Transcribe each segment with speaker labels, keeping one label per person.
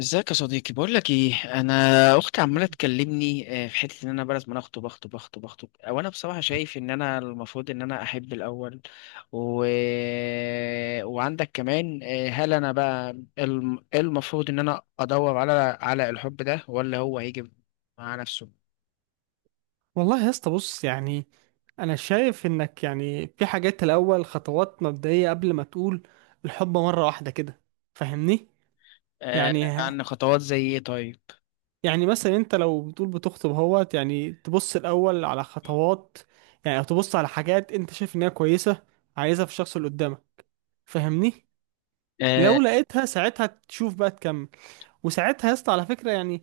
Speaker 1: ازيك يا صديقي، بقول لك ايه. انا اختي عماله تكلمني، في حته ان انا بلد ما انا اخطب اخطب اخطب اخطب، او انا بصراحه شايف ان انا المفروض ان انا احب الاول. و... وعندك كمان، هل انا بقى إيه المفروض ان انا ادور على الحب ده، ولا هو هيجي مع نفسه؟
Speaker 2: والله يا اسطى، بص، يعني انا شايف انك يعني في حاجات الاول خطوات مبدئيه قبل ما تقول الحب مره واحده كده. فاهمني؟
Speaker 1: آه،
Speaker 2: يعني
Speaker 1: عن خطوات زي ايه، طيب.
Speaker 2: يعني، مثلا انت لو بتقول بتخطب اهوت، يعني تبص الاول على خطوات، يعني او تبص على حاجات انت شايف انها كويسه عايزها في الشخص اللي قدامك. فاهمني؟
Speaker 1: آه،
Speaker 2: لو لقيتها ساعتها تشوف بقى تكمل. وساعتها يا اسطى على فكره، يعني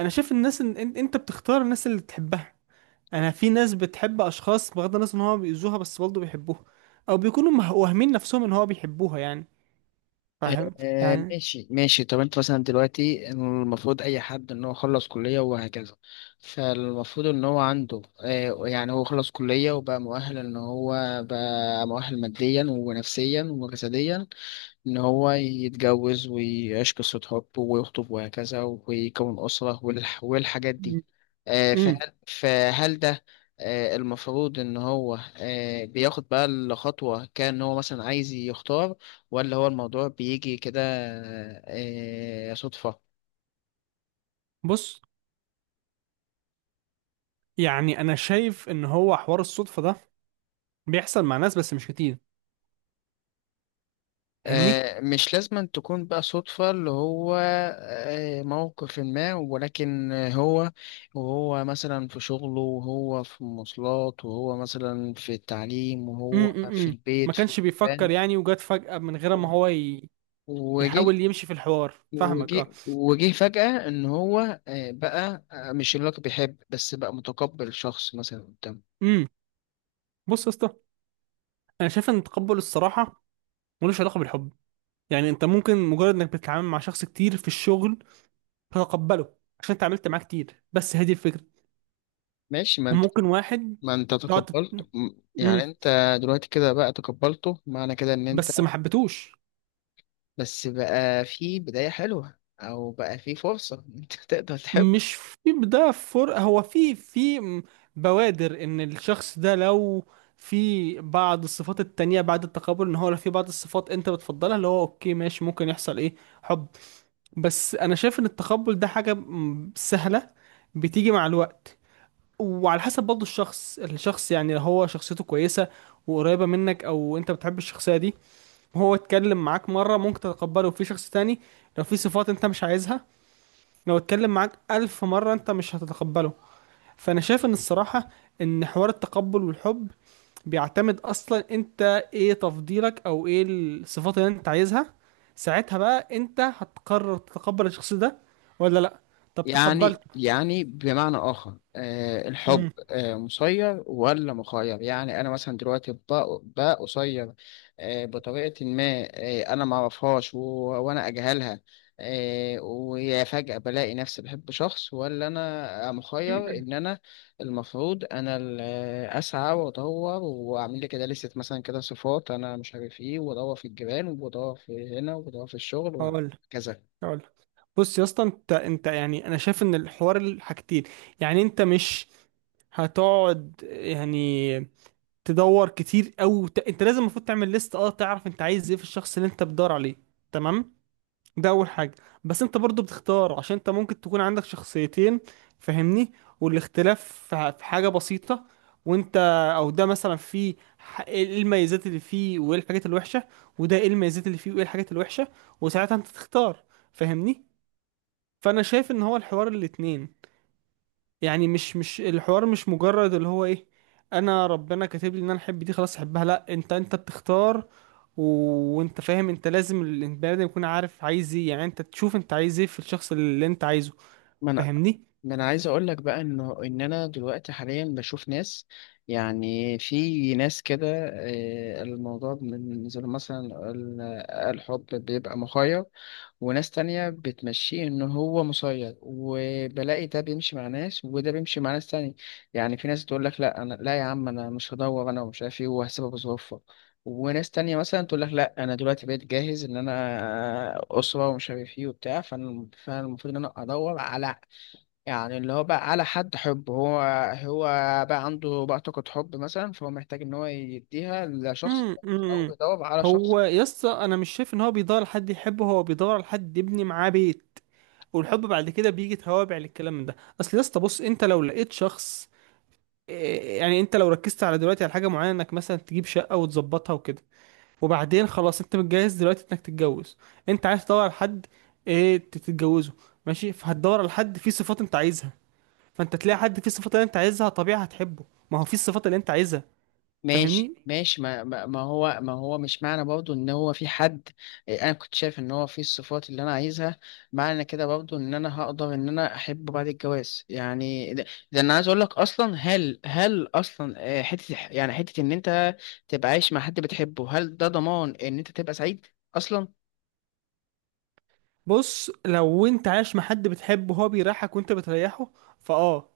Speaker 2: انا شايف الناس ان انت بتختار الناس اللي تحبها. انا في ناس بتحب اشخاص بغض النظر ان هو بيأذوها بس برضه بيحبوها، او بيكونوا واهمين نفسهم ان هو بيحبوها يعني. فاهم؟ يعني.
Speaker 1: ماشي، ماشي. طب انت مثلا دلوقتي، المفروض اي حد ان هو خلص كلية وهكذا. فالمفروض ان هو عنده يعني هو خلص كلية، وبقى مؤهل ان هو بقى مؤهل ماديا ونفسيا وجسديا، إن هو يتجوز ويعيش قصة حب ويخطب وهكذا، ويكون أسرة والحاجات دي.
Speaker 2: امم.
Speaker 1: فهل ده المفروض إن هو بياخد بقى الخطوة، كان هو مثلا عايز يختار، ولا هو الموضوع بيجي كده، صدفة؟
Speaker 2: بص، يعني انا شايف ان هو حوار الصدفة ده بيحصل مع ناس بس مش كتير. فاهمني؟
Speaker 1: مش لازم تكون بقى صدفة، اللي هو موقف ما، ولكن وهو مثلا في شغله، وهو في المواصلات، وهو مثلا في التعليم، وهو في
Speaker 2: امم. ما
Speaker 1: البيت في
Speaker 2: كانش بيفكر
Speaker 1: المكان،
Speaker 2: يعني وجات فجأة من غير ما هو
Speaker 1: وجه
Speaker 2: يحاول يمشي في الحوار، فاهمك؟ اه.
Speaker 1: وجه فجأة، إن هو بقى مش اللي هو كان بيحب، بس بقى متقبل شخص مثلا قدامه.
Speaker 2: امم. بص يا اسطى، انا شايف ان تقبل الصراحة ملوش علاقة بالحب. يعني انت ممكن مجرد انك بتتعامل مع شخص كتير في الشغل هتقبله عشان اتعاملت معاه كتير، بس هذه الفكرة.
Speaker 1: ماشي. ما انت
Speaker 2: وممكن واحد
Speaker 1: ما انت
Speaker 2: تقعد تت-
Speaker 1: تقبلت
Speaker 2: مم.
Speaker 1: يعني انت دلوقتي كده بقى تقبلته، معنى كده ان انت
Speaker 2: بس ما حبيتوش.
Speaker 1: بس بقى في بداية حلوة، أو بقى في فرصة إن أنت تقدر تحب.
Speaker 2: مش في. ده فر، هو في بوادر ان الشخص ده لو في بعض الصفات التانية بعد التقابل، ان هو لو في بعض الصفات انت بتفضلها، اللي هو اوكي ماشي، ممكن يحصل ايه؟ حب. بس انا شايف ان التقبل ده حاجة سهلة، بتيجي مع الوقت. وعلى حسب برضه الشخص، يعني لو هو شخصيته كويسة وقريبة منك او انت بتحب الشخصية دي، هو اتكلم معاك مرة ممكن تتقبله. في شخص تاني لو في صفات انت مش عايزها، لو اتكلم معاك ألف مرة انت مش هتتقبله. فأنا شايف ان الصراحة ان حوار التقبل والحب بيعتمد أصلا انت ايه تفضيلك، او ايه الصفات اللي انت عايزها. ساعتها بقى انت هتقرر تتقبل الشخص ده ولا لأ. طب
Speaker 1: يعني
Speaker 2: تقبلته.
Speaker 1: يعني بمعنى آخر، الحب
Speaker 2: امم.
Speaker 1: مسير ولا مخير، يعني أنا مثلا دلوقتي بقى قصير، بطريقة ما. أنا معرفهاش وأنا أجهلها. ويا فجأة بلاقي نفسي بحب شخص، ولا أنا مخير إن أنا المفروض أنا أسعى وأدور وأعمل لي كده لستة مثلا كده صفات أنا مش عارف إيه، وأدور في الجيران، وأدور في هنا، وأدور في الشغل
Speaker 2: هقول هقول بص يا اسطى، انت يعني انا شايف ان الحوار الحاجتين. يعني انت مش هتقعد يعني تدور كتير أوي، انت لازم المفروض تعمل ليست اه، تعرف انت عايز ايه في الشخص اللي انت بتدور عليه. تمام؟ ده اول حاجه. بس انت برضو بتختار، عشان انت ممكن تكون عندك شخصيتين، فاهمني؟ والاختلاف في في حاجه بسيطه، وانت، او ده مثلا فيه ايه الميزات اللي فيه وايه الحاجات الوحشه، وده ايه الميزات اللي فيه وايه الحاجات الوحشه، وساعتها انت تختار. فاهمني؟ فانا شايف ان هو الحوار الاتنين. يعني مش الحوار مش مجرد اللي هو ايه، انا ربنا كاتب لي ان انا احب دي خلاص احبها. لا، انت بتختار. و... وانت فاهم، انت لازم البني ادم يكون عارف عايز ايه. يعني انت تشوف انت عايز ايه في الشخص اللي انت عايزه.
Speaker 1: وكذا.
Speaker 2: فاهمني؟
Speaker 1: ما انا عايز اقول لك بقى انه ان انا دلوقتي حاليا بشوف ناس، يعني في ناس كده الموضوع بالنسبه لهم مثلا الحب بيبقى مخير، وناس تانية بتمشيه ان هو مسير، وبلاقي ده بيمشي مع ناس وده بيمشي مع ناس تانية. يعني في ناس تقول لك لا، انا لا يا عم، انا مش هدور انا ومش عارف ايه، وهسيبها بظروفها. وناس تانية مثلا تقول لك لا، انا دلوقتي بقيت جاهز ان انا اسرة ومش عارف ايه وبتاع، فانا فأنا المفروض ان انا ادور على، يعني اللي هو بقى على حد حب. هو بقى عنده بقى طاقة حب مثلا، فهو محتاج إن هو يديها لشخص،
Speaker 2: امم.
Speaker 1: أو
Speaker 2: أمم.
Speaker 1: بيدور على شخص.
Speaker 2: هو يسطا، انا مش شايف ان هو بيدور على حد يحبه، هو بيدور على حد يبني معاه بيت. والحب بعد كده بيجي توابع للكلام ده. اصل يسطا بص، انت لو لقيت شخص إيه، يعني انت لو ركزت على دلوقتي على حاجه معينه انك مثلا تجيب شقه وتظبطها وكده، وبعدين خلاص انت متجهز دلوقتي انك تتجوز، انت عايز تدور على حد ايه تتجوزه. ماشي، فهتدور على حد فيه صفات انت عايزها، فانت تلاقي حد فيه الصفات اللي انت عايزها، طبيعي هتحبه. ما هو فيه الصفات اللي انت عايزها.
Speaker 1: ماشي،
Speaker 2: فاهمني؟
Speaker 1: ماشي. ما هو مش معنى برضه إن هو في حد، أنا كنت شايف إن هو في الصفات اللي أنا عايزها، معنى كده برضه إن أنا هقدر إن أنا أحبه بعد الجواز، يعني ده أنا عايز أقول لك أصلا، هل أصلا حتة، يعني حتة إن أنت تبقى عايش مع حد بتحبه، هل ده ضمان إن أنت تبقى سعيد أصلا؟
Speaker 2: بص، لو انت عايش مع حد بتحبه وهو بيريحك وانت بتريحه، فاه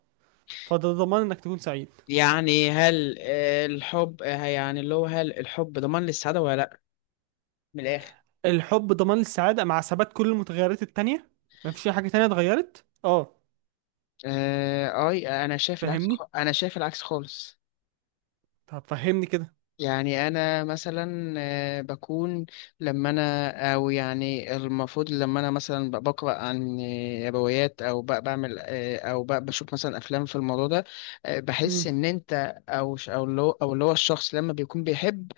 Speaker 2: فده ضمان انك تكون سعيد.
Speaker 1: يعني هل الحب، يعني اللي هو هل الحب ضمان للسعادة ولا لا، من الآخر.
Speaker 2: الحب ضمان السعادة مع ثبات كل المتغيرات التانية. مفيش اي حاجة تانية اتغيرت، اه.
Speaker 1: أي
Speaker 2: فاهمني؟
Speaker 1: أنا شايف العكس خالص.
Speaker 2: طب فهمني
Speaker 1: يعني انا مثلا بكون، لما انا او يعني المفروض لما انا مثلا بقرا عن روايات، او بعمل او بشوف مثلا افلام في الموضوع ده،
Speaker 2: كده.
Speaker 1: بحس ان انت او اللي هو الشخص لما بيكون بيحب،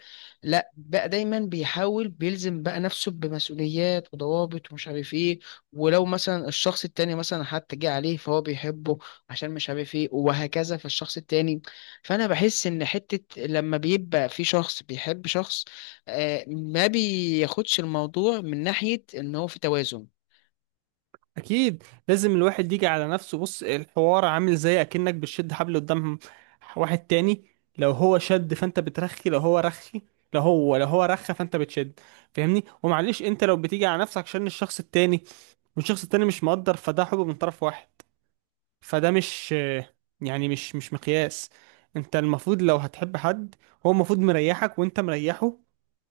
Speaker 1: لا بقى دايما بيحاول بيلزم بقى نفسه بمسؤوليات وضوابط ومش عارف ايه. ولو مثلا الشخص التاني مثلا حتى جه عليه فهو بيحبه عشان مش عارف ايه وهكذا في الشخص التاني. فانا بحس ان حتة لما بيبقى في شخص بيحب شخص، ما بياخدش الموضوع من ناحية ان هو في توازن.
Speaker 2: اكيد لازم الواحد يجي على نفسه. بص، الحوار عامل زي اكنك بتشد حبل قدام واحد تاني. لو هو شد فانت بترخي، لو هو رخي، لو هو رخى فانت بتشد. فاهمني؟ ومعلش انت لو بتيجي على نفسك عشان الشخص التاني والشخص التاني مش مقدر، فده حب من طرف واحد. فده مش يعني، مش مقياس. انت المفروض لو هتحب حد، هو المفروض مريحك وانت مريحه.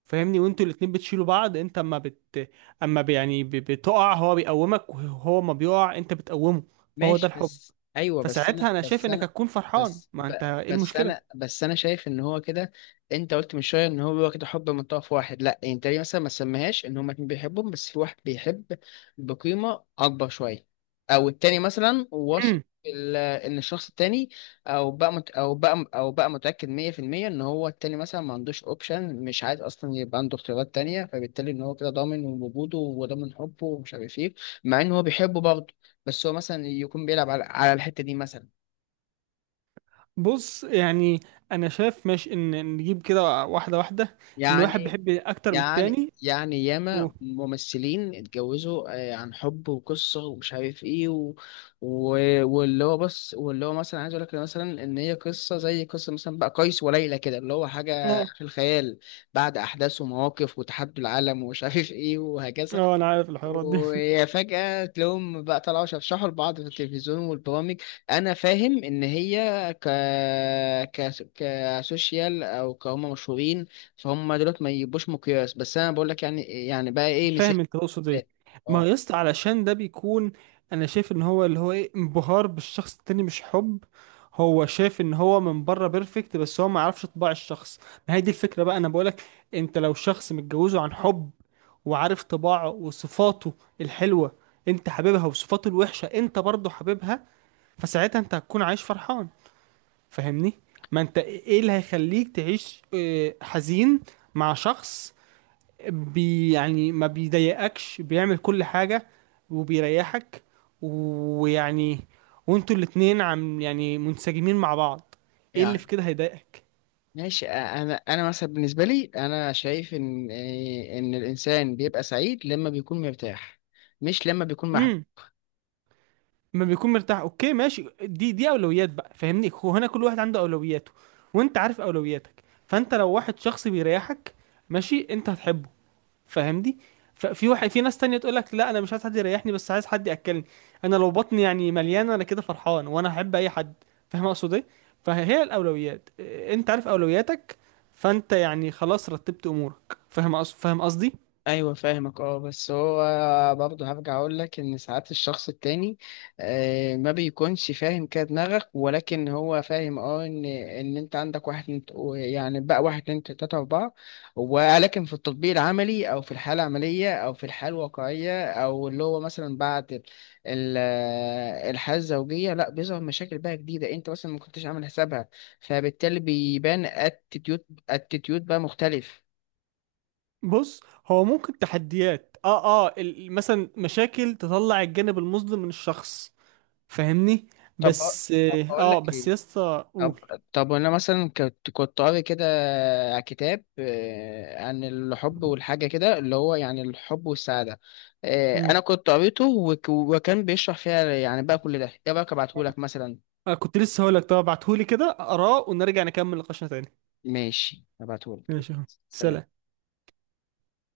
Speaker 2: فاهمني؟ وانتوا الاتنين بتشيلوا بعض. انت اما اما يعني بتقع هو بيقومك، وهو ما بيقع انت بتقومه. فهو ده
Speaker 1: ماشي،
Speaker 2: الحب.
Speaker 1: بس ايوه،
Speaker 2: فساعتها انا شايف انك هتكون فرحان.
Speaker 1: بس
Speaker 2: ما
Speaker 1: ب...
Speaker 2: انت ايه
Speaker 1: بس انا
Speaker 2: المشكلة؟
Speaker 1: بس انا شايف ان هو كده. انت قلت من شويه ان هو كده حب من طرف واحد. لا انت ليه مثلا ما تسميهاش ان هما اتنين بيحبهم، بس في واحد بيحب بقيمه اكبر شويه، او التاني مثلا واثق
Speaker 2: امم.
Speaker 1: ان الشخص التاني، او بقى مت... او بقى او بقى متاكد 100% ان هو التاني مثلا ما عندوش اوبشن، مش عايز اصلا يبقى عنده اختيارات تانية، فبالتالي ان هو كده ضامن وجوده وضامن حبه ومش عارف ايه، مع ان هو بيحبه برضه. بس هو مثلا يكون بيلعب على الحتة دي مثلا.
Speaker 2: بص، يعني انا شايف ماشي، ان نجيب كده واحدة واحدة ان واحد
Speaker 1: يعني
Speaker 2: بيحب اكتر من
Speaker 1: يعني
Speaker 2: التاني.
Speaker 1: يعني
Speaker 2: و...
Speaker 1: ياما ممثلين اتجوزوا عن حب وقصة ومش عارف ايه و... واللي هو بص، واللي هو مثلا عايز اقول لك مثلا ان هي قصة زي قصة مثلا بقى قيس وليلى كده، اللي هو حاجة
Speaker 2: اه،
Speaker 1: في الخيال، بعد احداث ومواقف وتحدي العالم ومش عارف ايه وهكذا.
Speaker 2: اه، انا عارف الحوارات دي.
Speaker 1: ويا فجأة تلاقيهم بقى طلعوا شرشحوا لبعض في التلفزيون والبرامج. أنا فاهم إن هي ك... كسوشيال أو كهم مشهورين، فهم دولت ما يبقوش مقياس، بس أنا بقول لك، يعني بقى إيه مثال؟
Speaker 2: فاهم انت تقصد ايه. ما
Speaker 1: أه،
Speaker 2: يا اسطى علشان ده بيكون، انا شايف ان هو اللي هو ايه، انبهار بالشخص التاني مش حب. هو شايف ان هو من بره بيرفكت بس هو ما يعرفش طباع الشخص. ما هي دي الفكره بقى انا بقولك، انت لو شخص متجوزه عن حب وعارف طباعه وصفاته الحلوه انت حاببها وصفاته الوحشه انت برضه حاببها، فساعتها انت هتكون عايش فرحان. فاهمني؟ ما انت ايه اللي هيخليك تعيش حزين مع شخص يعني ما بيضايقكش، بيعمل كل حاجة وبيريحك، ويعني وانتوا الاتنين عم يعني منسجمين مع بعض. ايه اللي في
Speaker 1: يعني
Speaker 2: كده هيضايقك؟
Speaker 1: ماشي. أنا مثلا بالنسبة لي أنا شايف إن الإنسان بيبقى سعيد لما بيكون مرتاح، مش لما بيكون محبوب.
Speaker 2: امم. ما بيكون مرتاح اوكي ماشي، دي اولويات بقى. فاهمني؟ هو هنا كل واحد عنده اولوياته. وانت عارف اولوياتك. فانت لو واحد شخص بيريحك ماشي، انت هتحبه. فاهمني؟ ففي واحد، في ناس تانية تقول لك لا انا مش عايز حد يريحني بس عايز حد ياكلني. انا لو بطني يعني مليانه انا كده فرحان، وانا احب اي حد. فاهم اقصد ايه؟ فهي الاولويات إيه، انت عارف اولوياتك. فانت يعني خلاص رتبت امورك. فاهم أقصد؟ فاهم قصدي؟
Speaker 1: ايوه، فاهمك اه. بس هو برضه هرجع اقول لك ان ساعات الشخص التاني ما بيكونش فاهم كده دماغك، ولكن هو فاهم اه ان انت عندك واحد اتنين يعني بقى واحد اتنين تلاته اربعه. ولكن في التطبيق العملي، او في الحاله العمليه، او في الحاله الواقعيه، او اللي هو مثلا بعد ال- الحاله الزوجيه، لا بيظهر مشاكل بقى جديده انت مثلا ما كنتش عامل حسابها، فبالتالي بيبان اتيتيود بقى مختلف.
Speaker 2: بص، هو ممكن تحديات اه، اه، مثلا مشاكل تطلع الجانب المظلم من الشخص. فاهمني؟
Speaker 1: طب
Speaker 2: بس
Speaker 1: طب
Speaker 2: اه،
Speaker 1: هقول
Speaker 2: آه،
Speaker 1: لك
Speaker 2: بس
Speaker 1: ايه.
Speaker 2: يا اسطى
Speaker 1: طب
Speaker 2: قول.
Speaker 1: طب انا مثلا كنت قاري كده كتاب عن الحب والحاجه كده، اللي هو يعني الحب والسعاده.
Speaker 2: مم.
Speaker 1: انا كنت قريته وكان بيشرح فيها، يعني بقى كل ده، ايه رايك ابعتهولك مثلا؟
Speaker 2: آه، كنت لسه هقول لك طب ابعتهولي كده اقراه، ونرجع نكمل نقاشنا تاني.
Speaker 1: ماشي، ابعتهولك.
Speaker 2: ماشي.
Speaker 1: سلام.
Speaker 2: سلام.